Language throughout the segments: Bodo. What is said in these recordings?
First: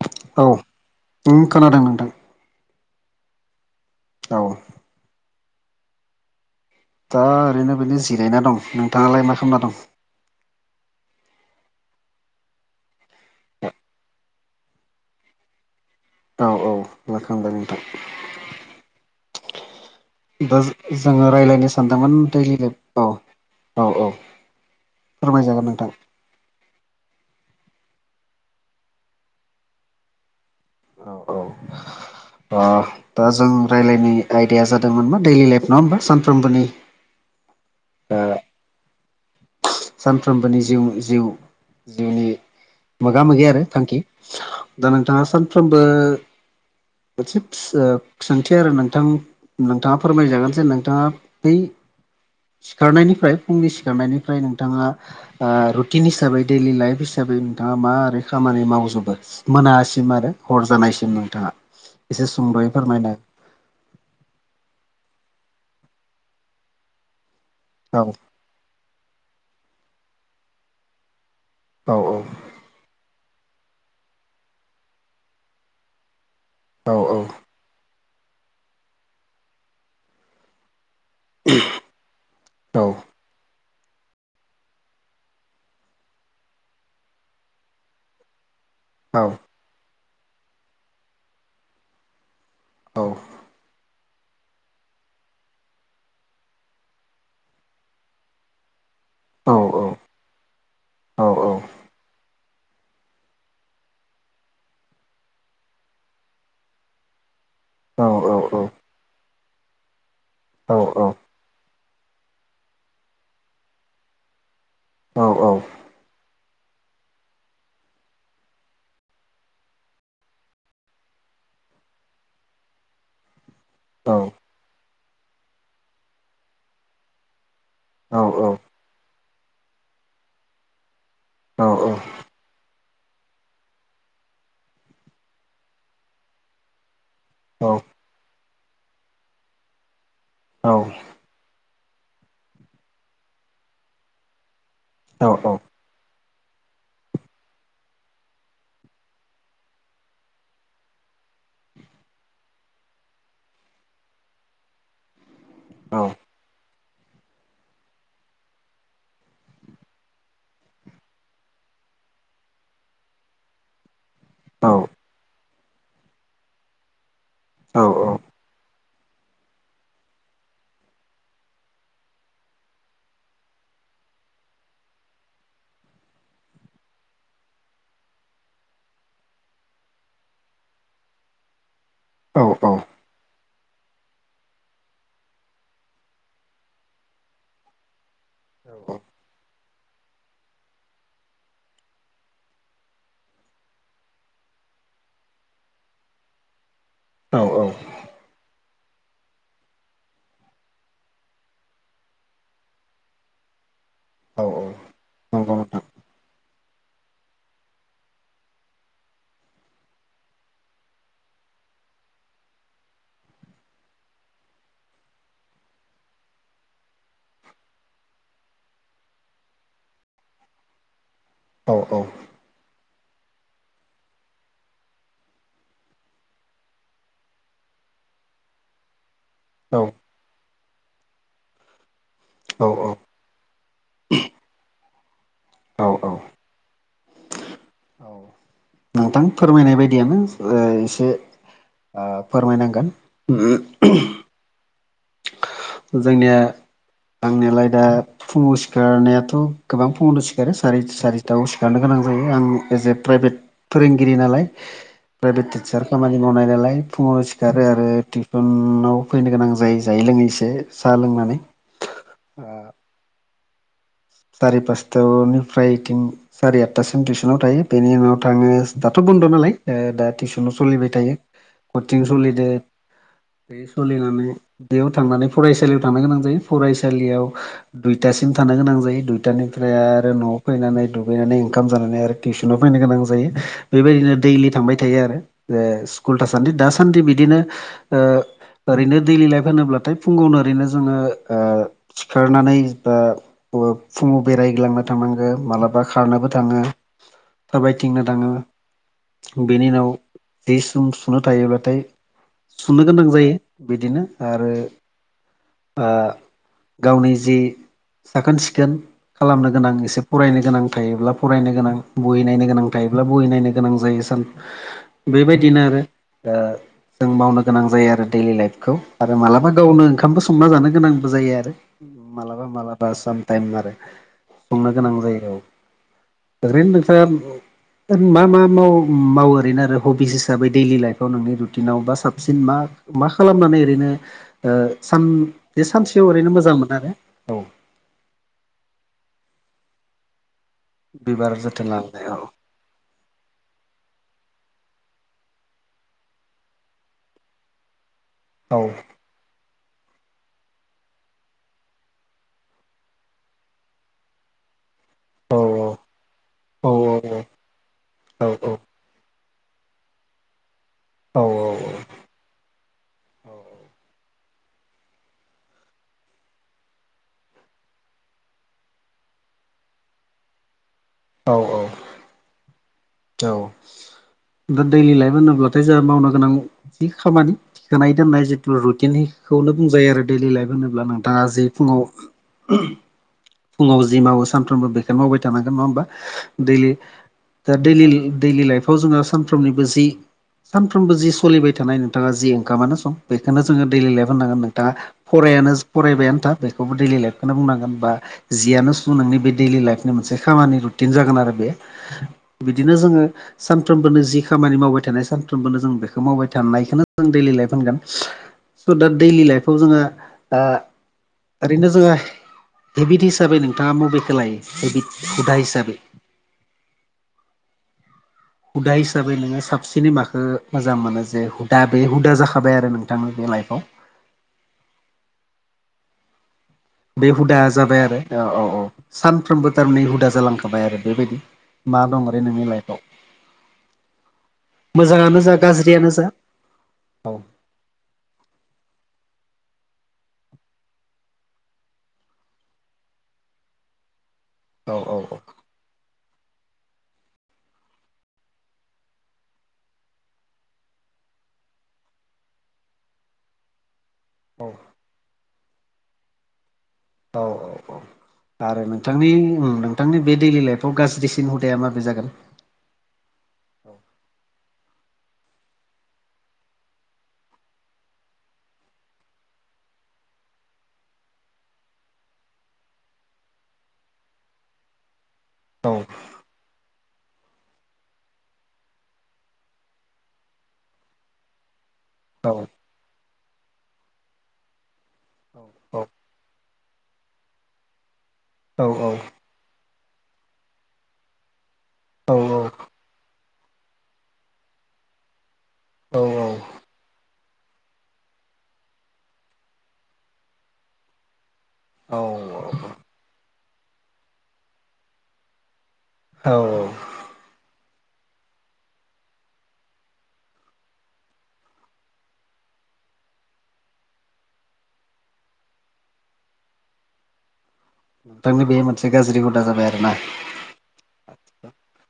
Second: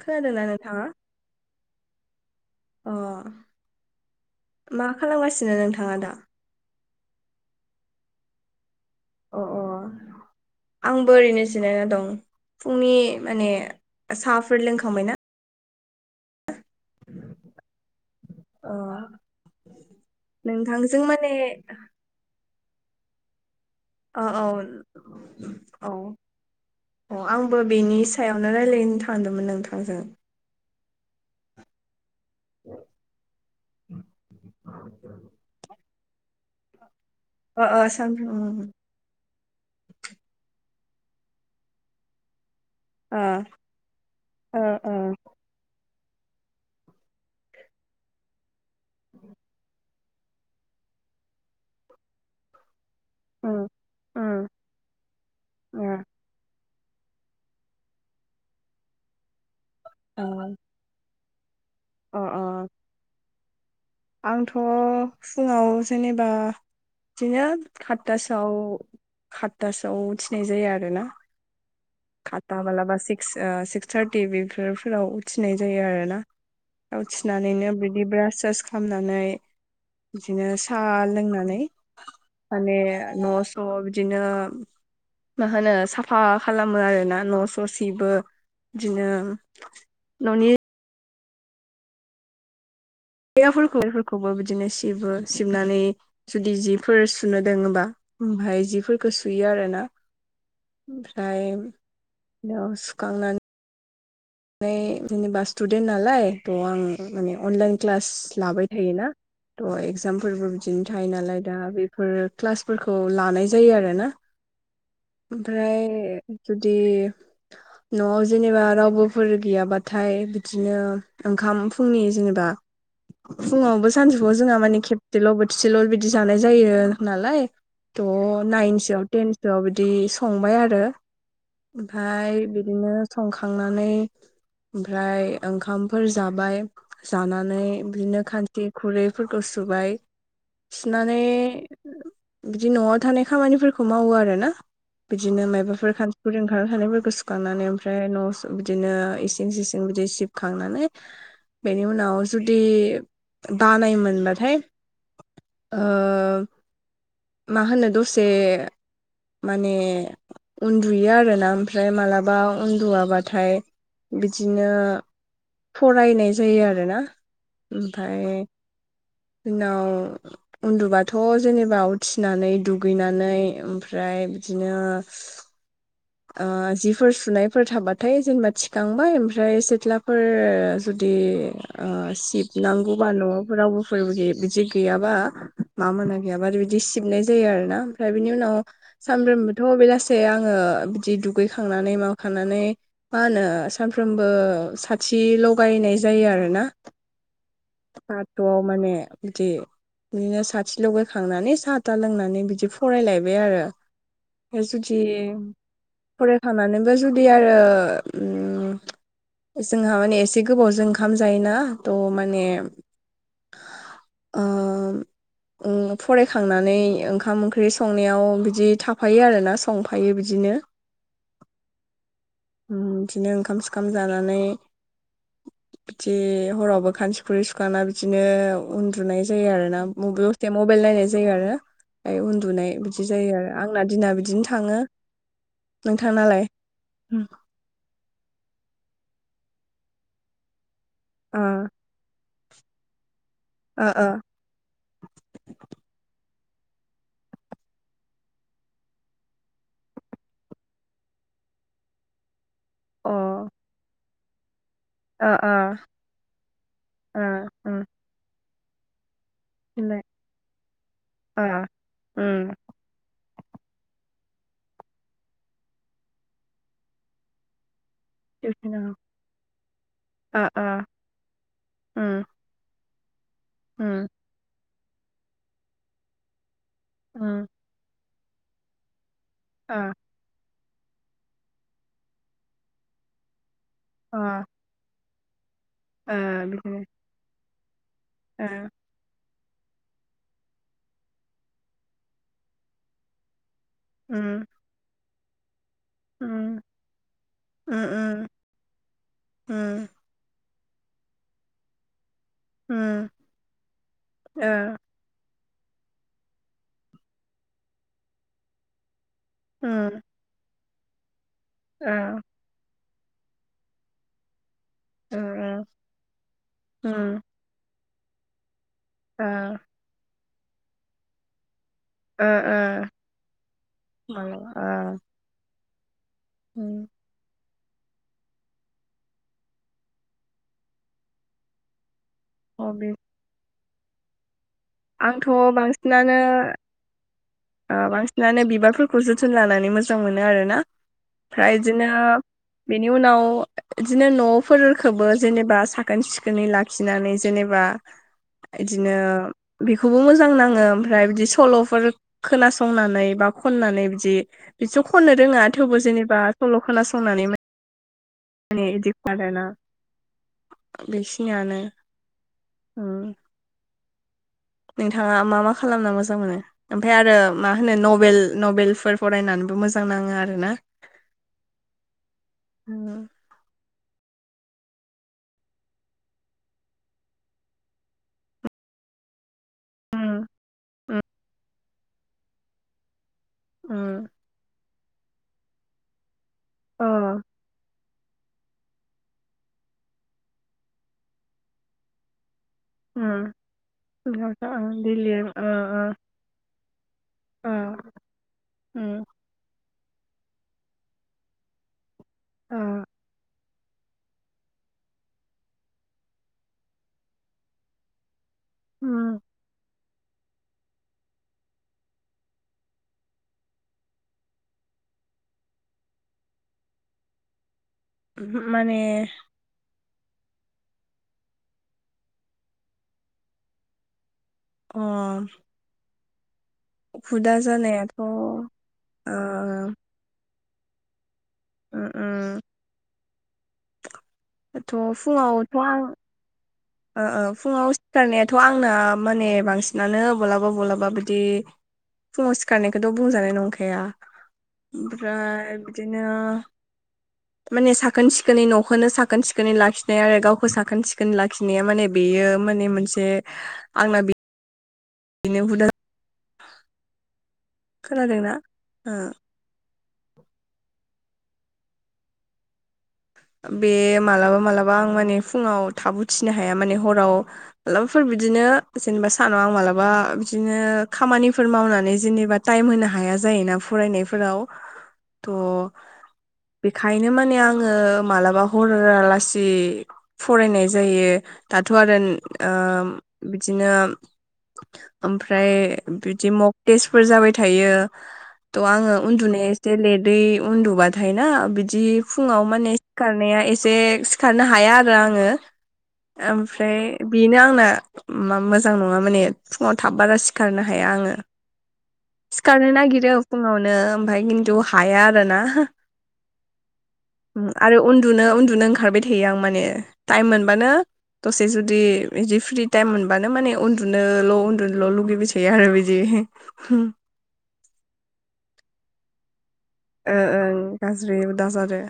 खोनादोंना औ नोंथाङा उम खोनादों नोंथां अ औ मा खालामगासिनो नोंथाङा दा? दा ओरैनो बेनो जिरायना दं नोंथाङालाय अ मा अ खामना दं? आंबो ओरैनो जिरायना दं फुंनि माने साहाफोर लोंखांबायना? औ औ लोंखांबाय नोंथां। अ दा नोंथांजों जोङो माने रायलायनो सानदोंमोन दैलि लाइफाव अ औ नोंथां औ अ आंबो बेनि सायावनो रायलायनो थांदोंमोन नोंथांजों औ औ ओ दा जों रायलायनि आयदाया जादोंमोन बा दैलि लाइफ नङा ओमबा सानफ्रोमबोनि अ अ ओ सानफ्रोमबो सानफ्रोमबोनि जिउ जिउ जिउनि अ मोगा मोगि आरो थांखि ओ दा ओ नोंथाङा सान सानफ्रोमबो मोनसे ओ सोंथि आरो नोंथां नोंथाङा फोरमायजागोन जे नोंथाङा बै सिखारनायनिफ्राय उम फुंनि सिखारनायनिफ्राय उम नों नोंथाङा ओ रुटिन हिसाबै दैडलि लाइफ हिसाबै नोंथाङा मा ओरै खामानि मावजोबो मोनासिम ओ आरो हर जानायसिम नोंथाङा अ एसे अ सुंद'यै फोरमायना आंथ' फुङाव जेनेबा इदिनो औ खात टासोआव खातटासोआव उथिनाय जायो आरोना। औ औ खातटा मालाबा सिक्स ओ सिक्स थार्टि बेफोरफोराव उथिनाय जायो आरोना। औ उथिनानैनो बिदि ब्रास सास खामनानै बिदिनो साहा लोंना नै माने औ न' स' बिदिनो मा होनो साफा खालामो आरोना न' स' सिबो बिदिनो औ न'नि औ सेथ्लाफोरखौबो बेफोरखौबो बिदिनो सिबो सिबनानै जुदि जिफोर सुनो दोङोबा ओमफ्राय जिफोर खो सुयो औ आरोना औ ओमफ्राय सुखांना नै जेनेबा स्टुडेन्ट नालाय त' आं माने अनलाइन क्लास औ लाबाय थायोना त' एगजामफोरबो बिदिनो थायो नालाय दा बेफोर क्लासफोरखौ लानाय जायो आरोना। औ ओमफ्राय जुदि न'वाव जेनेबा रावबो फोर गैयाबाथाय बिदिनो ओंखाम फुंनि जेनेबा फुङावबो सानजौफुवाव जोंहा माने खेबसेल' बोथिसेल' बिदि जानाय जायो नालाय त' नाइनसोआव टेनसोआव बिदि संबाय आरो। ओमफ्राय बिदिनो संखांनानै ओमफ्राय ओंखामफोर जाबाय जानानै बिदिनो खांसि खुरैफोरखौ सुबाय सुनानै बिदि न'वाव थानाय खामानिफोरखौ मावो आरोना बिदिनो मायबाफोर खान सिफोर ओंखारना थानायफोरखौ सुखांनानै ओमफ्राय न' स' बि दिनो इसिं सिसिं बिदि सिबखांनानै बेनि उनाव जुदि बानाय मोनबाथाय ओ मा होनो दसे माने उन्दुयो आरोना ओमफ्राय मालाबा उन्दुवाबाथाय बिदिनो फरायनाय जायो आरोना ओमफाय उनाव उन्दुबाथ' जेनेबा उथिनानै दुगैनानै ओमफ्राय बिदिनो जिफोर सुनायफोर थाबाथाय जेनेबा थिखांबाय ओमफ्राय सेथ्लाफोर जुदि सिब नांगौबा न'फोराव [unintelligible] बिदि गैयाबा मा मोना गैयाबा आरो बिदि सिबनाय जायो आरो ना ओमफ्राय बिनि उनाव सानफ्रोमबोथ' बेलासे आङो बिदि दुगैखांनानै माबाखांनानै मा होनो सानफ्रोमबो साथि लगायनाय जायो आरोना बाथौवाव माने बिदि बिदिनो साथि लगाखांनानै साहाथा लोंनानै बिदि फरायलायबाय आरो औ औ जुदि नंगौ नोंथां फरायखानानैबो जुदि आरो जोंहा माने एसे गोबावजों ओंखाम जायोना थ' माने ओ फरायखांनानै ओंखाम ओंख्रि संनायाव बिदि थाफायो आरोना संफायो बिदिनो औ औ बिदिनो ओंखाम सोखाम जानानै बिदि हरावबो खानसि खुरै सुखाना बिदिनो उन्दुनाय जायो आरो औ ना मबेल दसे मबेल नायनाय जायो आरो ओमफाय उन्दुनाय बिदि औ जायो आरो आंना दिना बिदिनो थांङो औ औ नोंथांनालाय औ नोंथां फोरमायनाय बायदियानो एसे ओ ओ फोरमायनांगोन ओ जोंनिया आंनियालाय दा फुङाव सिखारनायाथ' गोबां फुंङावनो सिखारो सारराय सारिथायाव सिखारनो गोनां जायो आं जे ओ प्राइभेट फोरोंगिरि नालाय अ ओ प्राइभेट टिचार खामानि मावनाय नालाय फुङाव ओ सिखारो उम आरो टिउसनाव फैनो गोनां जायै बिलाय जायै लोंङैसो साह लोंनानै [unintelligible] साराय पास्तनिफ्रायन साराय आठथासिम टिउसनाव थायो बेनि उनाव थाङो टिउसनाव दाथ' बन्द' नालाय दा ओ टिउसनाव ओ सोलिबाय थायो कचिं उम सोलिदो बे उम सलिनानै बेयाव थांनानै फरायसालियाव थांनो गोनां जायो फरायसालियाव उम दुइथासिम थानो गोनां जायो दुइथानिफ्राय ओ आरो न'आव फैनानै दुगैनानै ओंखाम जानानै आरो टिउसनाव फैनो गोनां जायो बेबायदिनो अ दैलि थांबाय थायो आरो ओ स्कुल थासान्दि बिदिनो दासान्दि बिदिनो ओ ओरैनो दैलि लाइफ होनोब्लाथाय फुंङावनो ओरैनो जोंङो सिखारनानै बा फुंङाव उम बेरायगलांना थांनांगो मालाबा खारनोबो उम थांङो उम थाबायथिंनो उम थांङो बेनि उम उनाव जि सुम सुनो थायोब्लााथाय सुनो गोनां उम जायो बिदिनो ओ आरो गावनि जि साखोन सिखोन खालामनो गोनां एसे उम फरायनो गोनां थायोब्ला फरायनो गोनां ओ बहि नायनो गोनां थायोब्ला बहि नायनो गोनां जायो सान ओ बेबायदिनो आरो जों उम मावनो गोनां जायो आरो दैलि लाइफखौ आरो ओ मालाबा गावनो ओंखामबो संना जानो गोनांबो जायो आरो ओ मालाबा मालाबा साम टाइम आरो मालाबा संनो गोनां जायो औ ओ ओरैनो नोंथांङा [unintelligible] मा मा मावो मावो ओरैनो आरो हबिस हिसाबै दैलि लाइफआव नोंनि रुटिनाव बा साब सिन मा हबि मा खालामनानै ओरैनो सान आंथ' बे सानसेयाव बांसिनानो ओरैनो मोजां मोनो आरो औ ओ बांसिनानो बिबारफोरखौ जोथोन लानानै मोजां मोनो आरोना बिबार ओमफ्राय जोथोन बिदिनो लानानै औ बेनि उनाव बिदिनो न'फोरफोरखौबो जेनेबा साखोन सिखोनै लाखिनानै जेनेबा औ एदिनो बेखौबो मोजां नाङो ओमफ्राय बिदि सल'फोर खोनासंनानै बा खननानै बिदि बिदिथ' खननो औ रोंङा थेवबो जेनेबा सल' औ खोनासंनानै मो औ औ [unintelligible] [unintelligible] बेखिनियानो नोंथांङा मा मा खालामना मोजां मोनो? ओमफाय आरो मा होनो नभेल नभेलफोर फरायनानैबो मोजां नांङो आरो ना। औ औ ओ [unintelligible] औ दा दैलि लाइफ होनोब्लाथाय जाहा मावनो गोनां जि खामानि गानाय दोननाय जिथु रुटिनिखौनो बुंजायो आरो दैलि लाइफ होनोब्ला नोंथाङा जे फुङाव फुङाव जि मावो सानफ्रोमबो बेखो मावबाय थानांगोन नङा होमबा दैलि दा दैलि दैलि लाइफआव जौड़ो सानफ्रोमनिबो जि सानफ्रोमबो जि सलिबाय थानाय नोंथाङा जि ओंखामानो सम बेखोनो जोङो दैलि लाइफ होननांगोन नोंथाङा फरायानो फरायबायानो था बेखौबो दैलि लाइफखौनो बुंनांगोन बा जियानो सु नोंनि बे दैलि लाइफ बे मोनसे खामानि रुटिन जागोन आरो बे बिदिनो जोङो सानफ्रोमबोनो जि खामानि मावबाय थानाय सानफ्रोमबोनो जों बेखौ मावबाय थानायखौनो जों दैलि लाइफ होनगोन स' दा दैलि लाइफआव जोङो ओ ओरैनो जोङो हेबिट हिसाबै नोंथाङा बबेखो लायो हेबिट हुदा हिसाबै? हुदा माने हिसाबै नोङो साबसिनै माखो मोजां मोनो जे हुदा बे हुदा जाखाबाय आरो नोंथां बे लाइफआव अ बे हुदा जाबाय जानायाथ' आरो ओ औ औ औ सानफ्रोमबो थारमाने उम हुदा जालांखाबाय आरो बेबायदि मा दं आरो उम नोंनि लाइफआव थ' मोजाङानो जा फुङावथ' आं गाज्रियानो जा ओ औ ओ फुङाव सिखारनायाथ' आंना माने बांसिनानो बलाबा बलाबा बिदि फुङाव सिखारनायखोथ' बुंजानाय नंखाया औ औ औ ओमफ्राय बिदिनो माने साखोन-सिखोनै न'खोनो साखोन-सिखोनै लाखिनाय आरो गावखौ साखोन-सिखोन ला खिनाया माने बेयो माने मोनसे आंना बि औ बिदिनो हुदा औ औ औ खोनादोंना आरो ओ नोंथांनि मुं नोंथांनि बे दैलि लाइफआव गाज्रिसिन हुदाया माबे जागोन? बे मालाबा मालाबा आं माने फुङाव थाब उथिनो हाया माने हराव मालाबाफोर बिदिनो जेनेबा सानाव आं मालाबा बिदिनो खामानिफोर मावनानै जेनेबा टाइम होनो हाया जायोना फरायनायफोराव थ' औ बेखायनो माने आङो मालाबा हरालासि फरायनाय जायो दाथ' आरो औ ओम बिदिनो ओमफ्राय बिदि मग टेस्टफोर जाबाय थायो थ' औ आङो उन्दुनाया एसे लेटै उन्दुबाथाय ना बिदि औ फुङाव माने सिखारनाया एसे सिखारनो हाया आरो आङो ओमफ्राय बिनो आंना मा मोजां नङा माने फुङाव थाब बारा सिखारनो हाया आङो औ सिखारनो नागिरो फुङावनो ओमफाय किनतु हाया आरोना औ औ आरो उन्दुनो उन्दुनो ओंखारबाय थायो आं माने टाइम मोनबानो दसे जुदि बिदि फ्रि टाइम मोनबानो माने उन्दुनोल' उन्दुनोल' लुगैबाय थायो आरो बिदि होम नोंथांनि बे मोनसे गाज्रि हुदा जाबाय आरोना ओ ओं गाज्रि हुदा जादों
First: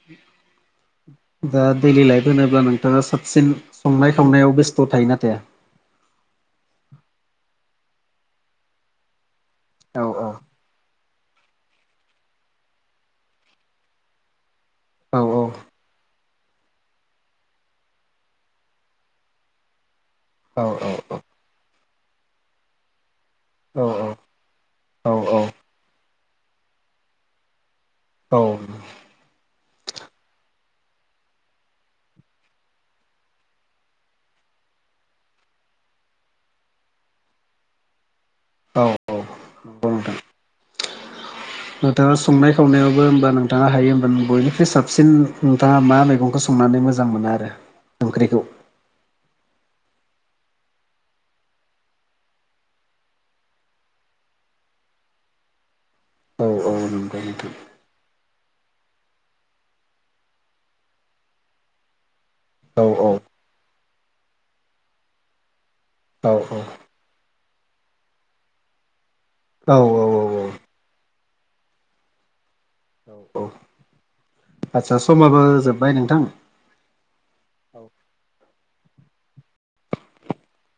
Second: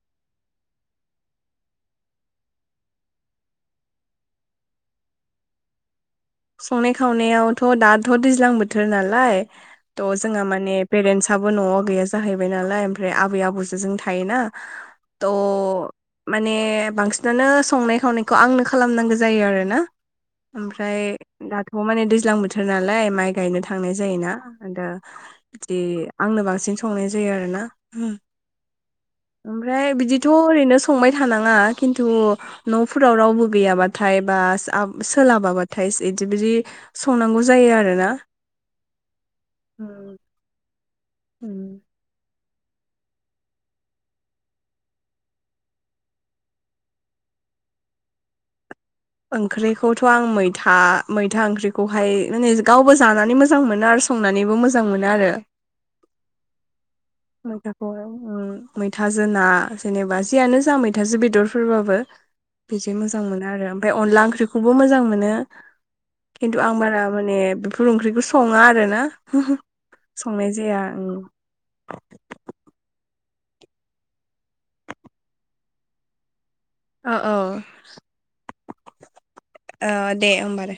[inaudible] दा दैलि लाइफ होनोब्ला नोंथाङा साबसिन संनाय-खावनायाव बेस्थ' थायोना थाया? संनाय-खावनायावथ' दाथ' दैज्लां बोथोर नालाय औ त' औ जोंहा माने पेरेन्टसआबो न'वाव गैया जाहैबाय नालाय ओमफ्राय आबै आबौजों जों थायोना औ त' माने बांसिनानो संनाय खावनायखौ आंनो खालामनांगौ जायो आरोना औ ओमफ्राय दाथ' माने दैज्लां बोथोर नालाय माइ गायनो औ थांनाय जायोना दा औ बिदि आंनो बांसिन संनाय जायो आरोना उम औ ओमफ्राय बिदिथ' ओरैनो संबाय थानाङा खिन्थु न'फोराव रावबो गैयाबाथाय बा आ सोलाबाबाथाय इदि बिदि संनांगौ जायो आरोना औ औ नंगौ नोंथां उम नोंथाङा संनाय खावनायावबो ओमबा नोंथाङा हायो होमबा बनिख्रुइ साबसिन नोंथाङा मा मैगंखो सं संनानै मोजां मोनो आरो ओंख्रिखौ ओंख्रिखौथ' आं मैथा मैथा ओंख्रिखौहाय माने गावबो जानानै मोजां मोनो आरो संनानैबो मोजां मोनो आरो औ औ नोंथां मैथाखौ उम मैथाजो ना जेनेबा जियानो जा मैथाजों बेदरफोरबाबो बिदि औ औ औ मोजां मोनो आरो ओमफ्राय अनला ओंख्रिखौबो मोजां मोनो औ खिन्थु आं बारा माने बेफोर ओंख्रिखौ सङा आरोना औ औ औ संनाय जाया उम औ आदसा समाबो जोबबाय नोंथां। औ औ ओ दे ओमबा दे